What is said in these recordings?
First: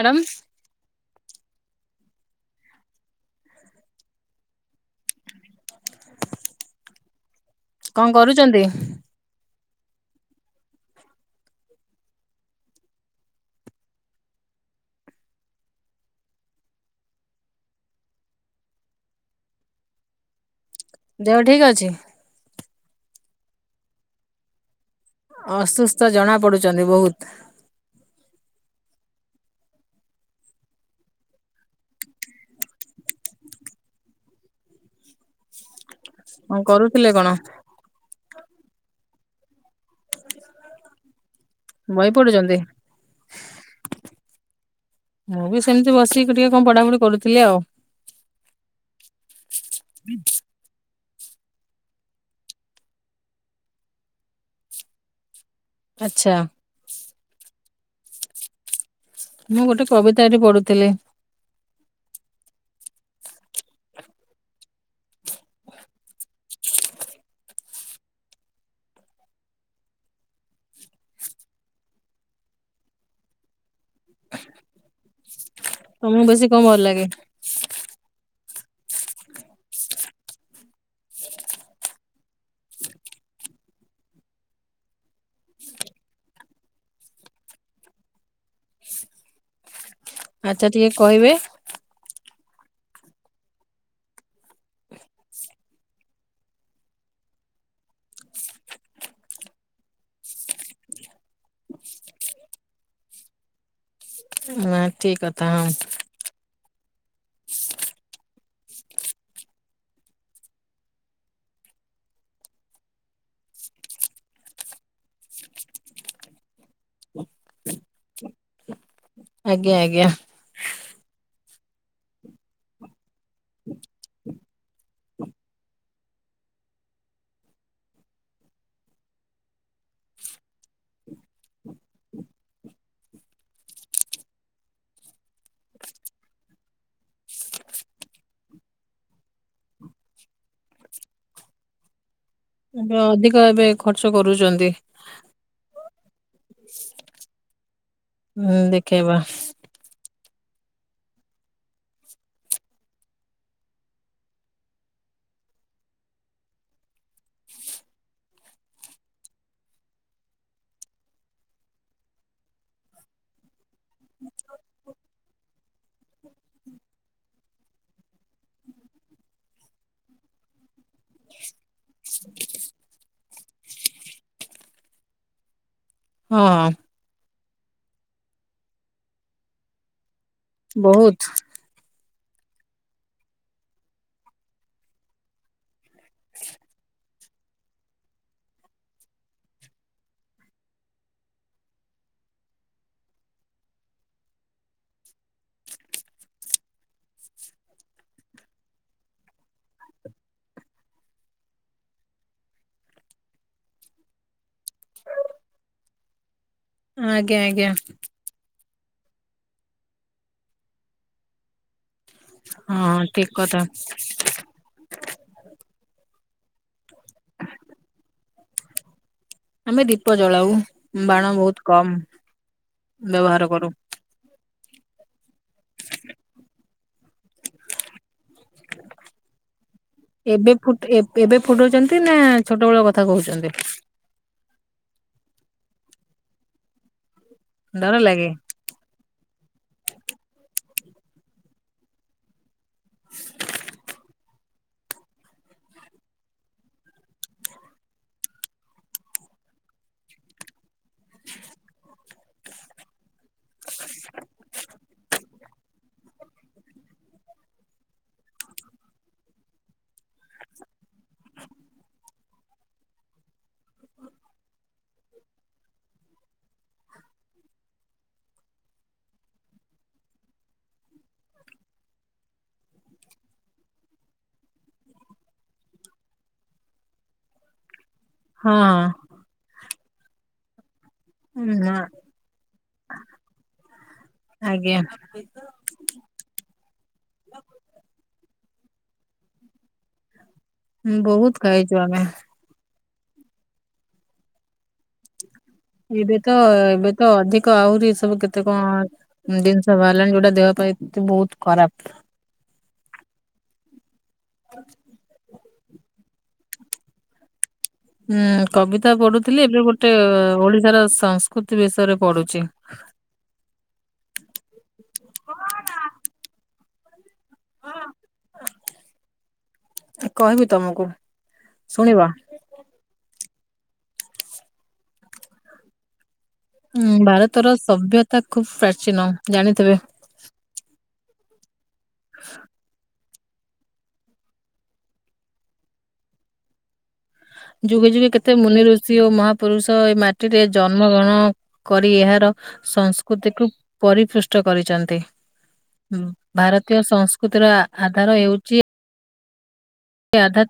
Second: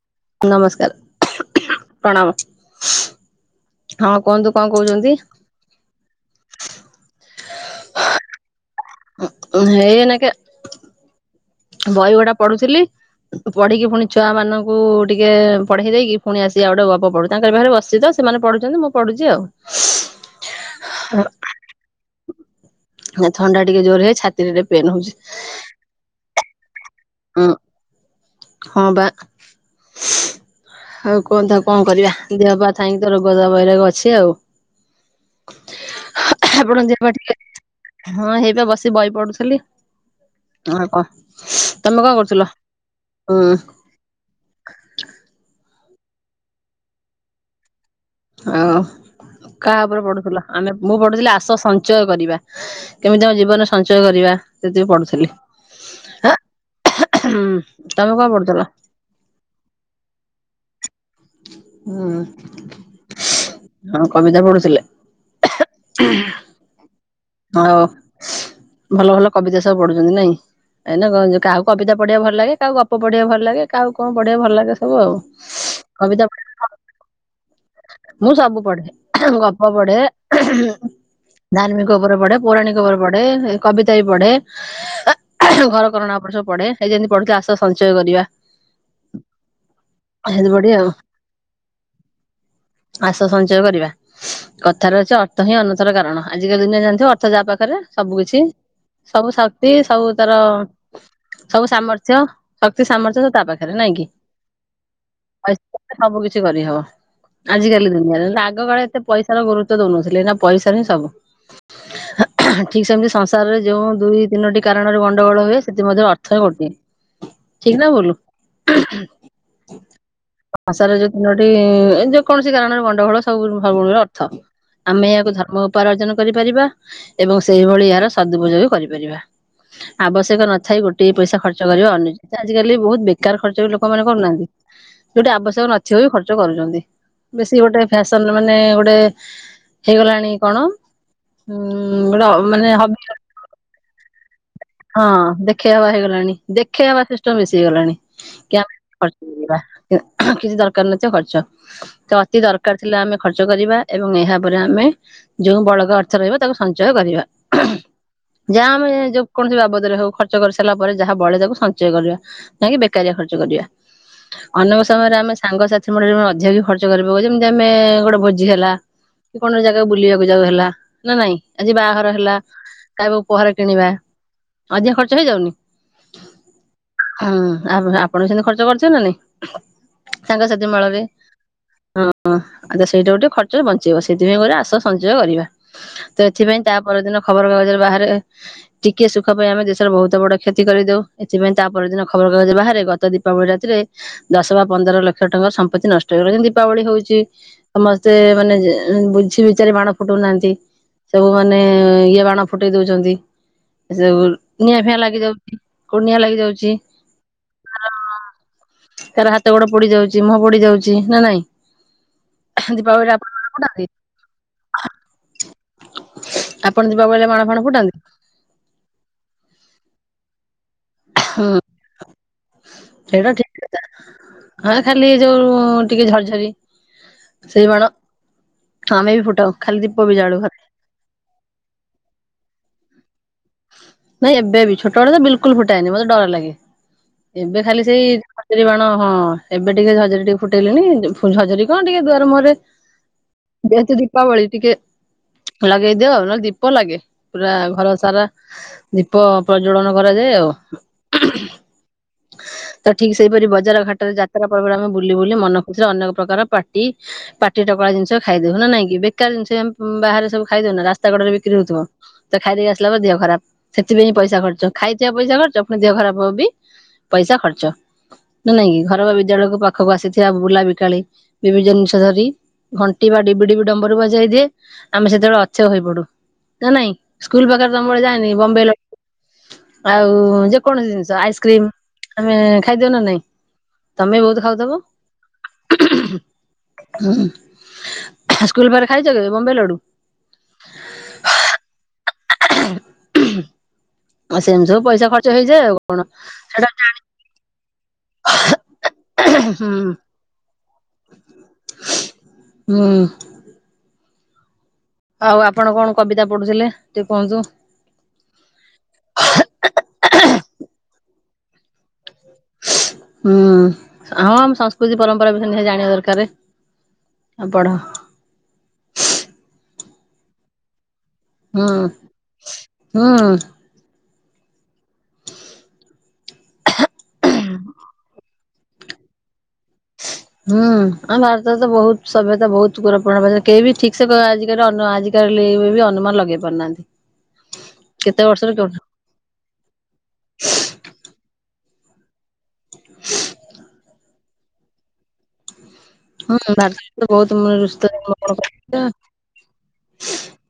Hello. ନମସ୍କାର। ହଁ କୁହନ୍ତୁ କଣ କହୁଛନ୍ତି? କଣ କରୁଛନ୍ତି? ହେଇ ଏଇ ନା କେ। ବହି ଗୋଡ଼ା ପଢୁଥିଲି ପଢିକି ପୁଣି ଛୁଆ ମାନଙ୍କୁ ଟିକେ ପଢେଇ ଦେଇକି ପୁଣି ଆସିକି। ଆଉ ଗୋଟେ ଗପ ପଢୁ ତାଙ୍କର ବାହରେ ବସି ତ ସେମାନେ ପଢୁଛନ୍ତି ମୁଁ ପଢୁଛି ଆଉ। ଦେହ ଠିକ୍ ଅଛି? ଥଣ୍ଡା ଟିକେ ଜୋର ହେଇ ଛାତିରେ ପେନ୍ ହଉଛି ଅସୁସ୍ଥ ଜଣା ପଡୁଚୁ। ଛନ୍ତି ବହୁତ୍। ହୁଁ ହଁ ବା ଆଉ କୁହନ୍ତୁ ଆଉ କଣ କରିବା। ଦେହ ପା ଥାଇକି ତ ରୋଗବୈରାଗ ଅଛି ଆଉ। ହଁ କଣ ଆପଣ ଦେହ କରୁଥିଲେ ପା କଣ ଟିକେ ହଁ ଏଇ ପା ଟିକେ ବହି ପଢୁଛି। [inaudible] ବହି ପଢୁଛନ୍ତି ମୁଁ ବି ସେମିତି ବସିକି ଟିକେ କଣ ପଢାପଢି କରୁଥିଲି ଆଉ। ଆଉ କା ବହି ପଢୁଥିଲ? ଆସ ସଞ୍ଚୟ କରିବା କେମିତି ଆମ ଜୀବନରେ ସଞ୍ଚୟ କରିବା ସେଥି ପାଇଁ ପଢୁଥିଲି। ଆଚ୍ଛା। ହୁଁ ତମେ କଣ ପଢୁଥିଲ? ମୁଁ ଗୋଟେ କବିତା ଏଠି ପଢୁଥିଲି। ହୁଁ ହଁ କବିତା ପଢୁଥିଲେ। ହଁ ଭଲ ଭଲ କବିତା ସବୁ ପଢୁଛନ୍ତି ନାଇଁ। ଏଇନା କାହା କୁ କବିତା ପଢିବା କୁ ଭଲ ଲାଗେ। କାହା କୁ ଗପ ପଢିବା କୁ ଭଲ ଲାଗେ। କାହା କୁ କଣ ଭଲ ଲାଗେ ସବୁ ଆଉ। ତମ କବିତା କୁ ବେସି କଣ ଭଲ ଲାଗେ? ମୁଁ ସବୁ ଗପ ପଢେ [inaudible] ଧା ଖବର ପଢେ, ପୌରାଣିକ ଖବର ପଢେ କବିତା ବି ପଢେ। ଘର କରଣା ଉପରେ ସବୁ ପଢେ ଏ ଯେମିତି ପଢୁଥିଲେ ଆସ ସଞ୍ଚୟ କରିବା। ସେମିତି ପଢେ ଆଚ୍ଛା ଟିକେ ଆଉ କହିବେ। ଆସ ସଞ୍ଚୟ କରିବା, କଥାରେ ଅଛି ଅର୍ଥ ହିଁ ଅନର୍ଥର କାରଣ ଆଜି [inaudible] ଦୁନିଆ ଜାଣିଥିବ ଅର୍ଥ ଯାହା ପାଖରେ ସବୁ କିଛି, ସବୁ ଶକ୍ତି ସବୁ ତାର ସବୁ ସାମର୍ଥ୍ୟ, ଶକ୍ତି ସାମର୍ଥ୍ୟ ସବୁ ତା ପାଖରେ, ନାଇଁ କି? ନା ଠିକ କଥା ହଁ [inaudible] ସବୁକିଛି କରିହେବ। ଆଜିକାଲି ଦୁନିଆରେ ନହେଲେ ଆଗ କାଳ ଏତେ ପଇସାର ଗୁରୁତ୍ୱ ଦଉନଥିଲେ ଏଇନା ପଇସାରେ ହିଁ ସବୁ। ଠିକ୍‌ ସେମିତି ସଂସାରରେ ଯେଉଁ ଦୁଇ, ତିନୋଟି କାରଣରୁ ଗଣ୍ଡଗୋଳ ହୁଏ ସେଥି ମଧ୍ୟରେ ଅର୍ଥ ହିଁ ଗୋଟିଏ, ଠିକ ନା ଭୁଲ୍? ଆଜ୍ଞା ଆଜ୍ଞା। ଆଶାର ଯୋଉ ତିନୋଟି ଯେକୌଣସି କାରଣରୁ ଗଣ୍ଡଗୋଳ ସବୁ ସବୁରି ମୂଳେ ଅର୍ଥ ଆମେ ଏହାକୁ ଧର୍ମ ଉପାୟରେ ଅର୍ଜନ କରିପାରିବା ଏବଂ ସେଇଭଳି ଏହାର ସଦୁପଯୋଗ କରିପାରିବା, ଆବଶ୍ୟକ ନଥାଇ ଗୋଟିଏ ପଇସା ଖର୍ଚ୍ଚ କରିବା ଅନୁଚିତ ଆଜିକାଲି ବହୁତ ବେକାର ଖର୍ଚ୍ଚ ବି ଲୋକମାନେ କରୁନାହାନ୍ତି ଯୋଉଠି ଆବଶ୍ୟକ ନଥିବ ବି ଖର୍ଚ୍ଚ କରୁଛନ୍ତି ବେଶୀ ଗୋଟେ ଫେସନ୍ ମାନେ ଗୋଟେ ହେଇଗଲାଣି କଣ? ଉଁ ଉଁ ଉଁ [unintelligible] ମାନେ ଏବେ ହମ୍, ଅଧିକ ଏବେ ଖର୍ଚ୍ଚ କରୁଛନ୍ତି। ହଁ ଦେଖେଇ ହବା ହେଇଗଲାଣି, ଦେଖେଇ ହବା ସିଷ୍ଟମ୍ ବେଶି ହେଇଗଲାଣି, ହୁଁ କି ଦେଖେଇବା [inaudible] କିଛି ଦରକାର ନଥିବ ଖର୍ଚ୍ଚ, ତ ଅତି ଦରକାର ଥିଲେ ଆମେ ଖର୍ଚ୍ଚ କରିବା ଏବଂ ଏହା ପରେ ଆମେ ଯୋଉ ବଳଗା ଅ [inaudible] ରହିବ ତାକୁ ସଞ୍ଚୟ କରିବା, ଯାହା ଆମେ ଯେ କୌଣସି ବାବଦରେ ହଉ ଖର୍ଚ୍ଚ କରିସାରିଲା ପରେ ଯାହା ବଳେ ତାକୁ ସଞ୍ଚୟ କରିବା, ନାଇକି ବେକାରିଆ ଖର୍ଚ୍ଚ କରିବା, ଅନେକ ସମୟରେ ଆମେ ସାଙ୍ଗସାଥି ମେଳରେ ଅଧିକ ବି ଖର୍ଚ୍ଚ କରିପକଉ ଯେମିତି ଆମେ ଗୋଟେ ଭୋଜି ହେଲା କି କୌଣସି ଜାଗାକୁ ବୁଲିବାକୁ ଯାଉ ହେଲା। ନା ନାଇଁ? ଆଜି ବାହାଘର ହେଲା କାହା ପାଇଁ ଉପହାର କିଣିବା, ଅଧିକା ଖର୍ଚ୍ଚ ହେଇଯାଉନି? ହଁ ହୁଁ ଆପ ଆପଣ ସେମିତି ଖର୍ଚ୍ଚ କରୁଚ ନା ନାଇଁ? ସାଙ୍ଗସାଥି ମେଳରେ, ବହୁତ ହଁ। ହଁ ଆଉ ତ ସେଇଟା ଗୋଟେ ଖର୍ଚ୍ଚରୁ ବଞ୍ଚେଇବ ସେଥିପାଇଁ କହୁଚି ଆସ ସଞ୍ଚୟ କରିବା। ତ ଏଥିପାଇଁ ତା ପରଦିନ। ଖବର କାଗଜରେ ବାହାରେ, ଟିକିଏ ସୁଖ ପାଇଁ ଆମେ ଦେଶର ବହୁତ ବଡ କ୍ଷତି କରିଦଉ, ଏଥିପାଇଁ ତା ପରଦିନ ଖବରକାଗଜ ବାହାରେ ଗତ ଦୀପାବଳି ରାତିରେ ଦଶ ବା ପନ୍ଦର ଲକ୍ଷ ଟଙ୍କାର ସମ୍ପତ୍ତି ନଷ୍ଟ ହେଇଗଲା ଯେମତି ଦୀପାବଳି ହଉଛି ସମସ୍ତେ ମାନେ ଯେ ଏଁ ବୁଝି ବିଚାରି ବାଣ ଫୁଟଉ ନାହାଁନ୍ତି। ସବୁ ମାନେଏ ଇଏ ବାଣ ଫୁଟେଇ ଦଉଛନ୍ତି ସବୁ ନିଆଁଫିଆଁ ଲାଗିଯାଉଛି କୋଉଠି ନିଆଁ ଲାଗିଯାଉଛି। ଆଜ୍ଞା ଆଜ୍ଞା। କାହାର ହାତ ଗୋଡ ପୋଡି ଯାଉଛି ମୁହଁ ପୋଡି ଯାଉଛି ନା ନାଇଁ? ହଁ ହଁ ଦୀପାବଳିରେ ଠିକ ଆପଣ ବାଣ କଥା ଫୁଟାନ୍ତି? ଆପଣ ଦୀପାବଳିରେ ବାଣଫାଣ ଫୁଟାନ୍ତି? ଆମେ ଦୀପ ଜଳାଉ। ବାଣ ବହୁତ କମ୍, ସେଇଟା ଠିକ ବ୍ୟବହାର କରୁ। କଥା ହଁ ଖାଲି ଯୋଉଉଉ ଟିକେ ଝରଝରି। ସେଇ ବାଣ, ଆମେ ବି ଫୁଟାଉ। ଖାଲି ଦୀପ ବି ଜାଳୁ ଘରେ ଏବେ ଫୁଟ୍ ଏବେ ଫୁଟଉଚନ୍ତି ନା ଛୋଟବେଳ କଥା କହୁଛନ୍ତି? ନାଇଁ ଏବେ ବି। ଛୋଟବେଳେ ତ ବିଲକୁଲ୍ ଫୁଟାଏନି ମତେ ଡର ଲାଗେ। ଏବେ ଖାଲି ଡର ଲାଗେ ସେଇ [inaudible] ବାଣ ହଁ ଏବେ ଟିକେ ଝରଝରୀ ଟିକେ ଫୁଟେଇଲିଣି ଫୁଲ୍ ଝରଝରୀ କଣ ଟିକେ ଦୁଆର ମୁହଁରେ ଯେହେତୁ ଦୀପାବଳି ଟିକେ ଲଗେଇ ଦେଉ ନହେଲେ ଦୀପ ଲାଗେ, ପୁରା ଘର ସାରା। ଦୀପ ପ୍ରଜ୍ଜ୍ଵଳନ କରାଯାଏ ଆଉ, ତ ଠିକ ସେଇପରି ବ ବଜାର ଘାଟରେ ଯାତ୍ରା ପର୍ବରେ ଆମେ ବୁଲି ବୁଲି ମନ ଏଥିରେ ଅନେକ ପ୍ରକାର ପାଟି ପାଟି ଟାକୁଆଳ ଜିନିଷ ଖାଇଦଉ ନା ନାଇଁକି ବେକାର ଜିନିଷ ଏ ଆମ ଉଁ ବାହାରେ ସବୁ ଖାଇଦଉନା ରାସ୍ତା କଡରେ ବିକ୍ରି ହଉଥିବ। ତ ଖାଇ ଦେଇକି ଆସିଲା ପରେ ଦେହ ଖରାପ ସେଥିପାଇଁ ପଇସା ଖର୍ଚ୍ଚ ଖାଇଥିବା ପଇସା ଖର୍ଚ୍ଚ ପୁଣି ଦେହ ଖରାପ ହବ ବି ପଇସା ଖର୍ଚ୍ଚ। ନା ନାଇଁ କି ଘର ବା ବିଦ୍ୟାଳୟକୁ ପାଖକୁ ଆସିଥିବା ବୁଲା ବିକାଳି ବିଭିି ଜିନିଷ ଧରି ଘଣ୍ଟି ବା ଡିବି ଡିିବି ଡମ୍ବରୁ ବଜେଇ ଦିଏ ଆମେ ସେତେବେଳେ ଅଥୟ ହୋଇ ପଡୁ। ନା ନାଇଁ ସ୍କୁଲ ପାଖରେ ତମ [unintelligible] ଜାଣି ହଁ ବମ୍ବେଇ ଲ ଆଉ ଯେ କୌଣସି ଜିନିଷ ଆଇସ୍କ୍ରିମ ହଁ ଆମେ ଖାଇଦଉ ନା ନାଇଁ ତମେ ବହୁତ ଖାଉଥବ? ଆଜ୍ଞା ସ୍କୁଲ ପାଖରେ ଖାଇଚ କେବେ ବମ୍ବେଇ ଲଡୁ? ହ ବହୁତ ଖାଇଛୁ ଆମେ ଆ ସେ ଏମ ସୁ ଏବେ ତ ଏବେ ତ ଅଧିକ ଆହୁରି ସବୁ କେତେ କଣ ଜିନିଷ ହୁଁ ବାହାରଲାାଣି ଯୋଉଟା ଦେହ ପାଇଁ ଏ ବହୁତ ଖରାପ। ହୁଁ ହ। ଆଉ ଆପଣ କଣ କବିତା ପଢୁଥିଲେ ଟିକେ କୁହନ୍ତୁ। ଉଁ କବିତା ପଢୁଥିଲି ଏବେ ଗୋଟେ ଓଡିଶାର ସଂସ୍କୃତି ବିଷୟରେ ପଢୁଛି। ହୁଁ ହଁ ଆମ ସଂସ୍କୃତି ପରମ୍ପରା ବିଷୟରେ ନିହାତି ଜଣିବା ଦରକାର। ଆପଢ କହିବି ତମକୁ। ହଁ ଶୁଣିବ ହୁଁ। ହଁ ଭାରତର ସଭ୍ୟତା ଖୁବ ପ୍ର ନ ଜାଣି ହୁଁ ଆମ ଭାରତରେ ତ ବହୁତ ସଭ୍ୟତା ବହୁତ ଗର ଆପ କେବେ ବି ଠିକ ସେ ଆ ଆାଲି ଅନୁମାନ ଲଗେଇ ପାରୁନାହାନ୍ତି। ଯୁଗେ ଯୁଗେ କେତେ ବର୍ଷରେ ମୁନି କେଉଁଠୁ ଋଷି ଓ ମହାପୁରୁଷ ଏଇ ମାଟିରେ ଜନ୍ମ ଗ୍ରହଣ। କରି ଏହାର ସଂସ୍କୃତିକୁୁ ପରିପୃଷ୍ଟ। କରିଛନ୍ତି। ହଁ ଭାରତୀୟ ବହୁତ ସଂସ୍କୃତିର ମ ସେ ଆଦଦ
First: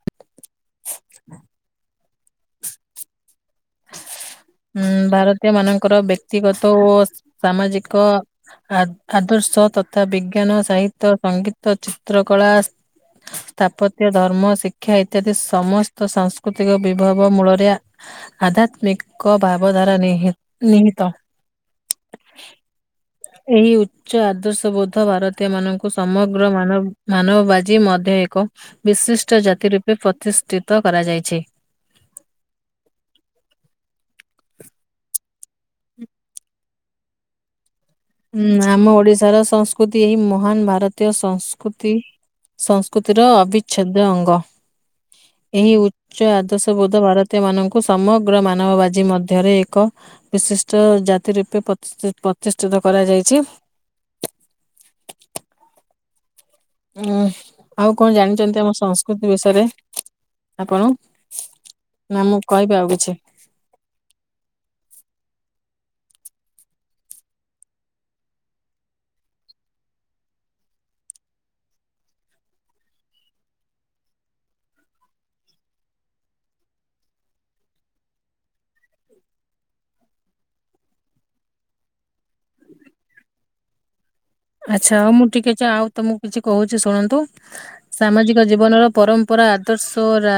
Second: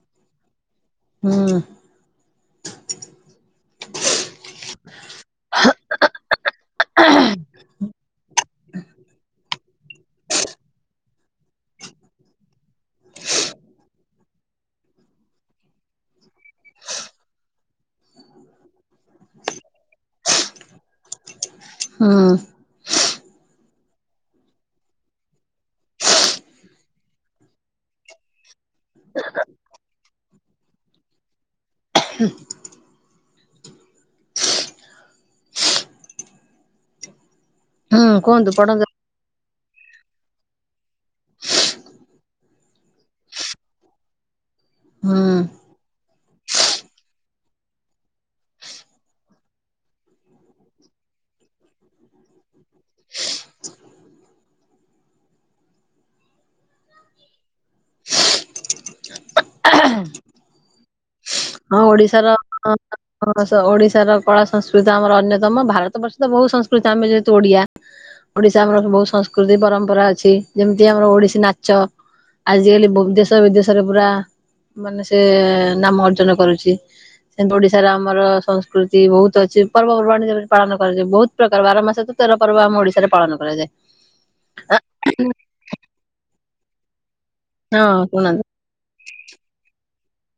ହୁଁ ଭାରତୀୟ ମାନଙ୍କର ବ୍ୟକ୍ତିଗତ ଓ ସାମାଜିକ। ଆ ଆଦର୍ଶ ତଥା ବିଜ୍ଞାନ ସାହିତ୍ୟ ସଙ୍ଗୀତ ଚିତ୍ର କଳା ସ୍ଥାପତ୍ୟ ଧର୍ମ ଶିକ୍ଷା ଇତ୍ୟାଦି ସମସ୍ତ ସାଂସ୍କୃତିକ ବିଭବ ମୂଳରେ ଆଧ୍ୟାତ୍ମିକ। କ ଭାଇବ ଧାରା ନିହି ନିହିତ। ହୁଁ ଏହି ଉଚ୍ଚ ଆଦର୍ଶ ବୋଧ ଭାରତୀୟ ମାନଙ୍କୁ ସମଗ୍ରାନ ମାନବବାଜିୀ ମଧ୍ୟ ଏକ ବିଶିଷ୍ଟ ଜାତି ରୂପେ ପ୍ରତିଷ୍ଠିତ କରାଯାଇଛି। କୁହନ୍ତୁ ହୁଁ ପଢନ୍ତୁ ଆମ ଓଡିଶାର ସଂସ୍କୃତି ଏହି ମହାନ ଭାରତୀୟ ସଂସ୍କୃତି ସଂସ୍କୃତିର ଅବିଚ୍ଛେଦ ଅଙ୍ଗ ହୁଁ ଏହି ଉଚ୍ଚ ଆଦର୍ଶ ବୋଧ ଭାରତୀୟ ମାନଙ୍କୁ ସମଗ୍ର ମାନବବାଜିୀ ମଧ୍ୟରେ ଏକ ବିଶିଷ୍ଟ ଜାତି ରୂପେ ପ୍ରତିଷ୍ଠ ପ୍ରତିଷ୍ଠିତ। କରାଯାଇଛି। ଉଁ ଆଉ କଣ ଜାଣିଛନ୍ତି ଆମ ସଂସ୍କୃତି ବିଷୟରେ ଆପଣ ହଁ ନା ଓଡିଶାର ମୁଁ କହିବି ଆଉ କିଛି? ଓଡିଶାର କଳା ସଂସ୍କୃତି ଆମର ଅନ୍ୟ ତମ ଭାରତ ବର୍ଷ ତ ବହୁତ ସଂସ୍କୃତି ଆମେ ଯେହେତୁ ଓଡିଆ। ଓଡିଶା ଆମର ବହୁ ସଂସ୍କୃତି ପରମ୍ପରା ଅଛି। ଯେମିତି ଆମର ଓଡିଶୀ ନାଚ ଆଜିକାଲି ଦେଶ ବିଦେଶରେ ପୁରା ମାନେ ସେ ନାମ ଅର୍ଜନ କରୁଛି। ତ ସେମତି ଓଡିଶାରେ ଆମର ସଂସ୍କୃତି ବହୁତ ଅଛି। ପର୍ବପର୍ବାଣିୀ ପାଳନ କରାଯାଏ। ବହୁତ ପ୍ରକାର ବାର ମାସ ତ ତେର ପର୍ବ ଆମ ଓଡିଶାରେ ପାଳନ କରାଯାଏ। ଆଚ୍ଛା ହଉ ମୁଁ ଟିକେ [unintelligible] ଆଉ ତମକୁ କିଛି କହୁଛି ଶୁଣନ୍ତୁ। ହଁ ଶୁଣନ୍ତୁ ସାମାଜିକ ଜୀବନର ପରମ୍ ପୁରା ଆଦର୍ଶ ରା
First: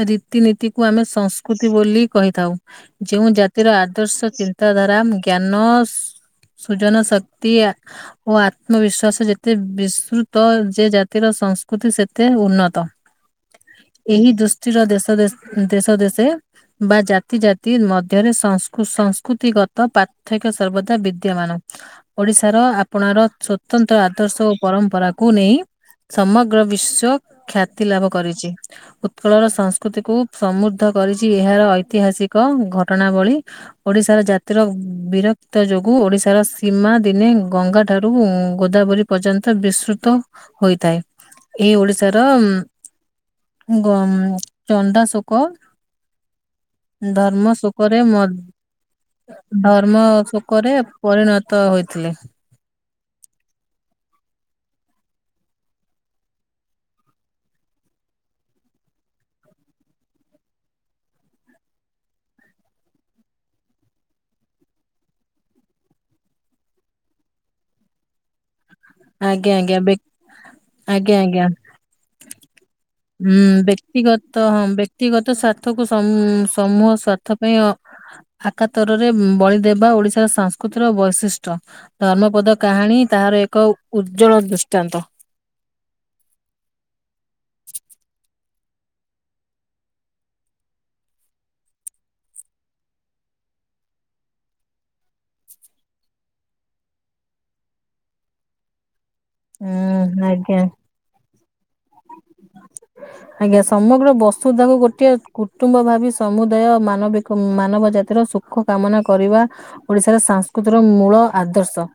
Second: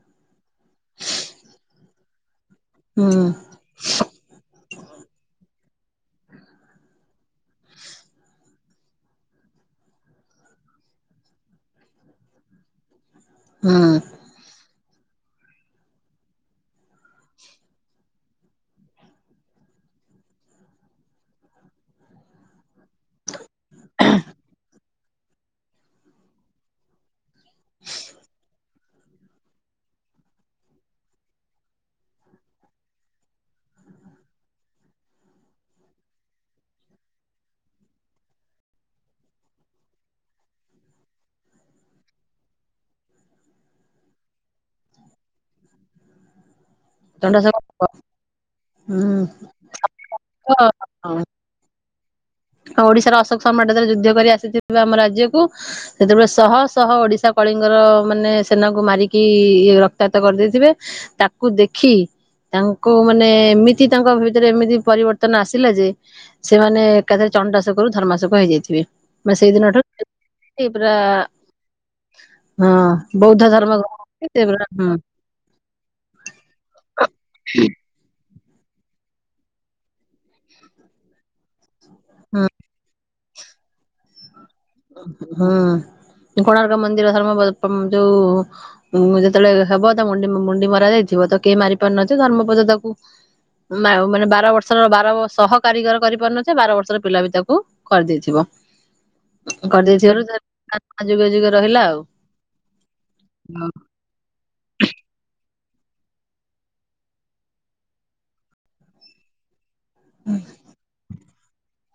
ରି ରୀତି ନୀତିକୁୁ ଆମେ ସଂସ୍କୃତି ବୋଲି କହିଥାଉ। ହୁଁ ଯେଉଁ ଜାତିର ଆଦର୍ଶ ଚିନ୍ତାଧାରା ଜ୍ଞାନ ସୁଜନ ଶକ୍ କ୍ତି ଆ ଆତ୍ମବିଶ୍ଵାସ ଯେତେ ବିସ୍ତୃତ ଯେ ଜାତିର ସଂସ୍କୃତି ସେତେ ଉନ୍ନତ। ହୁଁ ଏହି ଦୁସ୍ ର ଦେଶ ଦେ ଦେଶ ଦେଶେ ବା ଜାତି ଜାତି ମଧ୍ୟରେ ସଂ ସଂସ୍କୃତି ଗତ ପାର୍ଥକ୍ୟ ସର୍ବଦା ବିଦ୍ୟମାନ ଓଡିଶାର ଆ ଆପଣା ର ଛୋ ତନ୍ତ ଆଦର୍ଶ ଓ ପରମ୍ପରା କୁ ନେଇ ସମଗ୍ର ବିଶ୍ଵ ଖ୍ୟାତି ଲାଭ କରିଛି। ଉତ୍କଳର ସଂସ୍କୃତିକୁ ସମୃଦ୍ଧ କରିଛି ଏହାର ଐତିହାସିକ ଘଟଣାବଳୀ। ଓଡିଶାର ଜାତିର ବିରକ୍ତ ଯୋଗୁଁ ଓଡିଶାର ସୀମା ଦିନେ ଗଙ୍ଗା ଠାରୁ ଗୋଦାବରୀ ପର୍ଯ୍ୟନ୍ତ ବିସ୍ତୃତ ହୋଇଥାଏ। ଏଇ ଓଡିଶାର ଗ ଚଣ୍ଡାଶୋକ ଧର୍ମ ଚଣ୍ଡାଶୋକ ପର୍ବ ଶୋକରେ ମ୍ ହୁଁ ଧର୍ମ ଶୋକରେ ପରିଣତ ହୋଇ ଥିଲେ। ଓଡ଼ିଶାର ଅଶୋକ ସମ୍ରାଟ ଯେତେବେଳେ ଯୁଦ୍ଧ କରି ଆସିଥିବେ ଆମ ରାଜ୍ୟକୁ ସେତେବେଳେ ଶହ ଶହ ଓଡ଼ିଶା କଳିଙ୍ଗର ମାନେ ସେନାକୁ ମାରିକି ରକ୍ତାତ କରିଦେଇଥିବେ ତାକୁ ଦେଖି ତାଙ୍କୁ ମାନେ ଏମିତି ତାଙ୍କ ଭିତରେ ଏମିତି ପରିବର୍ତ୍ତନ ଆସିଲା ଯେ ସେମାନେ ଏକାଥରେ ଚଣ୍ଡାଶୋକରୁ ଧର୍ମାସକ ହୋଇଯାଇଥିବେ। ଆଜ୍ଞା ଆଜ୍ଞା ବ୍ୟକ୍ ଆଜ୍ଞା ଆଜ୍ଞା ହଁ ହୁଁ ବୌଦ୍ଧ ଧର୍ମ ଗ୍ରହଣ କରି ବ୍ୟକ୍ତିଗତ ସେ ହଁ ପୁରା ହୁଁ ବ୍ୟକ୍ତିଗତ ସ୍ୱାର୍ଥକୁ ସମ୍ ସମୂହ ସ୍ୱାର୍ଥ ପାଇଁ ଅ ଆକାତରରେ ବଳି ଦେବା ଓଡିଶାର ସାସ୍କୃତିର ବୈଶିଷ୍ଟ୍ୟ। ଧର୍ମପଦ କାହାଣୀ ତାହାର ଏକ ଉ ଉଜ୍ଜ୍ୱଳ ଦୃଷ୍ଟ ହୁଁ କୋଣାର୍କ ମନ୍ଦିର ଧର୍ମପଦ ଯୋଉ ଉଁ ଯେତେବେଳେ ହେବ ତା ମୁଣ୍ଡି ମୁଣ୍ଡି ମରା ଯାଇଥିବ ତ କେହି ମାରି ପାରୁନଥବେ ଧର୍ମପଦ ତାକୁ ମାନେ ବାର ବର୍ଷର ବାର ସହ କାରିଗର କରିପାରୁନଥିଲେ ବାର ବର୍ଷର ପିଲା ବି ତାକୁ କରିଦେଇଥିବ। ଉଁ କରିଦେଇଥିବାରୁ ଆଜ୍ଞା। [unintelligible] ଯୁଗେ ଯୁଗେ ରହିଲା ଆଉ। ସ୍ତୁ କୁ ଗୋଟିଏ କୁ କୁଟୁମ୍ବ ଭାବି ସମୁଦାୟ ମାନବିକ ମାନବ ଜାତିର ସୁଖ କାମନା କରିବା ଓଡ଼ିଶାର ସାଂସ୍କୃତିର ମୂଳ ଆଦର୍ଶ।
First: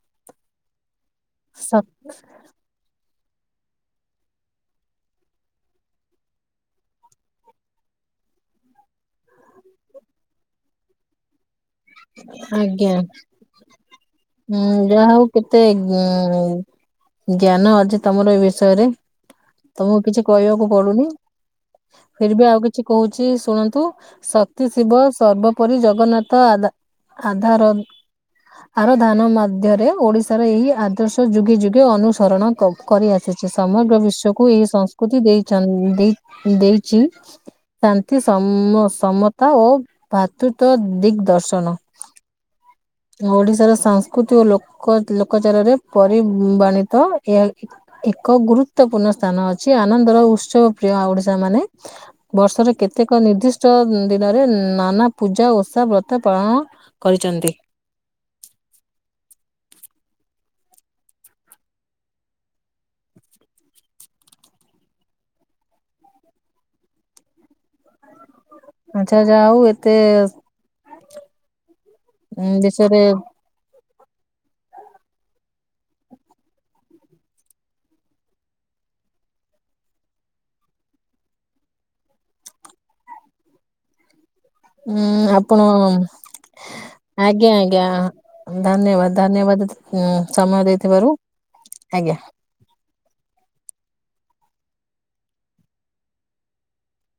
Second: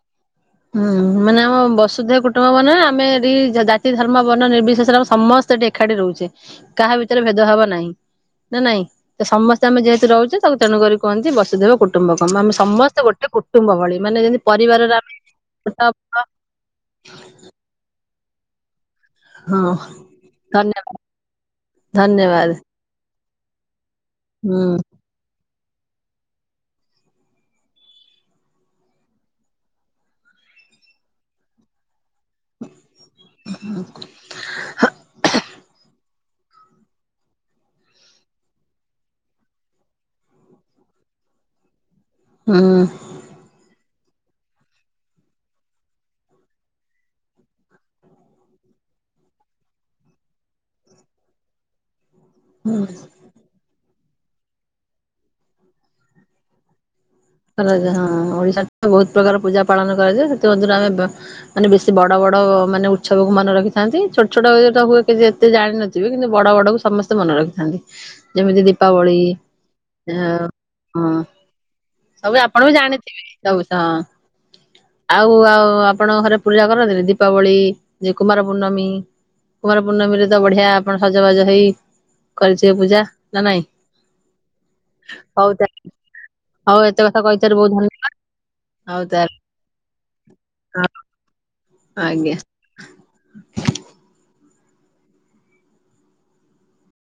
ହୁଁ ମାନେ ଆମ ସତ ବସୁଧୈବ କୁଟୁମ୍ବ ମାନେ ଆମେ ଜାତି ଧର୍ମ ବର୍ଣ୍ଣ ନିର୍ବିଶେଷରେ ସମସ୍ତେ ଏଠି ଏକାଠି ରହୁଛେ କାହା ଭିତରେ ଭେଦଭାବ ନାହିଁ ନା ନାଇଁ ତ ସମସ୍ତେ ଆମେ ଯେହେତୁ ରହୁଛେ ତାକୁ ତେଣୁକରି କୁହନ୍ତି ବସଧୈବ କୁଟୁମ୍ବକମ୍ ଆମେ ସମସ୍ତେ ଗୋଟେ କୁଟୁମ୍ବ ଭଳି ମାନେ ଯେମିତି ହୁଁ ପରିବାରରେ ଯାହା ଆମେ ହଉ କି ଛୋଟ ବଡ ଜ୍ଞାନ ଅଜ ତମର ଏ ବିଷୟରେ ହଁ ତମକୁ କିଛି କହିବାକୁ ଧନ୍ୟବାଦ ପଡୁନି ଫିର୍ରବି ଧନ୍ୟବାଦ ଆଉ କିଛି କହୁଛି କି ଶୁଣନ୍ତୁ ହୁଁ ଶକ୍ତି ଶିବ ସର୍ବ ପରି ଜଗନ୍ନାଥ ଆଧା ଆଧାର ଆର ଧାନ ମାଧ୍ୟରେ ଓଡିଶାର ଏହି ଆଦର୍ଶ ଯୁଗେ ଯୁଗେ ଅନୁ ଧରଣ କ-କରିଆସିଚି ସମଗ୍ର ବିଶ୍ୱକୁ ଏହି ସଂସ୍କୃତି ଦେଇ ଚନ୍ ଦେଇ ଦେଇଚି ଶାନ୍ତି ସମ ସମତା ଓ ଭ୍ରାତୃତ୍ୱ ଦିଗ୍ଦର୍ଶନ। ହୁଁ। ଓଡିଶାର ସଂସ୍କୃତି ଓ ଲୋକ ଲୋକଚରରେ ପରିଵାଣିତ ଏହା ଏକ ଗୁରୁତ୍ୱପୂର୍ଣ୍ଣ ସ୍ଥାନ ଅଛି ଆନନ୍ଦର ଉତ୍ସବ ପ୍ରିୟ ଓଡିଶା ମାନେ ବର୍ଷରେ କେତେକ ନିର୍ଦ୍ଦିଷ୍ଟ ନାନା ପୂଜା, ଓଷା, ବ୍ରତ ପାଳନ କରିଚନ୍ତି। ହ ଓଡିଶା ବହୁତ ପ୍ରକାର ପୂଜା ପାଳନ କରାଯାଏ । ସେଥିମଧ୍ୟରୁ ଆମେ ମାନେ ବେଶୀ ବଡ ବଡ ମାନେ ଉତ୍ସବକୁ ମନେ ରଖିଥାନ୍ତି ଛୋଟ ଛୋଟ ତାକୁ ଏତେ ଜାଣିନଥିବେ କିନ୍ତୁ ବଡ ବଡକୁ ସମସ୍ତେ ମନେ ରଖିଥାନ୍ତି। ଯେମିତି ଦୀପାବଳି ଆଚ୍ଛା ଯାହା ହଉ ଏତେ ଆ ହଁ ସବୁ ଆପଣ ବି ବିଷୟରେ ଜାଣିଥିବେ ସବୁ ହଁ ଆଉ ଆଉ ଆପଣଙ୍କ ଘରେ ପୂଜା କରନ୍ତିିନୀ ଦୀପାବଳି ଯେ କୁମାର ପୂର୍ଣ୍ଣମୀ କୁମାର ପୂର୍ଣ୍ଣମୀରେ ତ ବଢିଆ ଆପଣ ସଜବାଜ ହେଇ କରିଥିବେ ପୂଜା ନା ନାଇଁ? ହୁଁ ହଉ ଆପଣ ତାହେଲେ ହଉ ଏତେ କଥା ଆଜ୍ଞା କହିଥିଵାରୁ ବହୁତ ଆଜ୍ଞା ଧନ୍ୟବାଦ। ହଉ ଧନ୍ୟବାଦ ଧନ୍ୟବାଦ ସମୟ ତାହେଲେ ଦେଇଥିଵାରୁ। ଆଜ୍ଞା।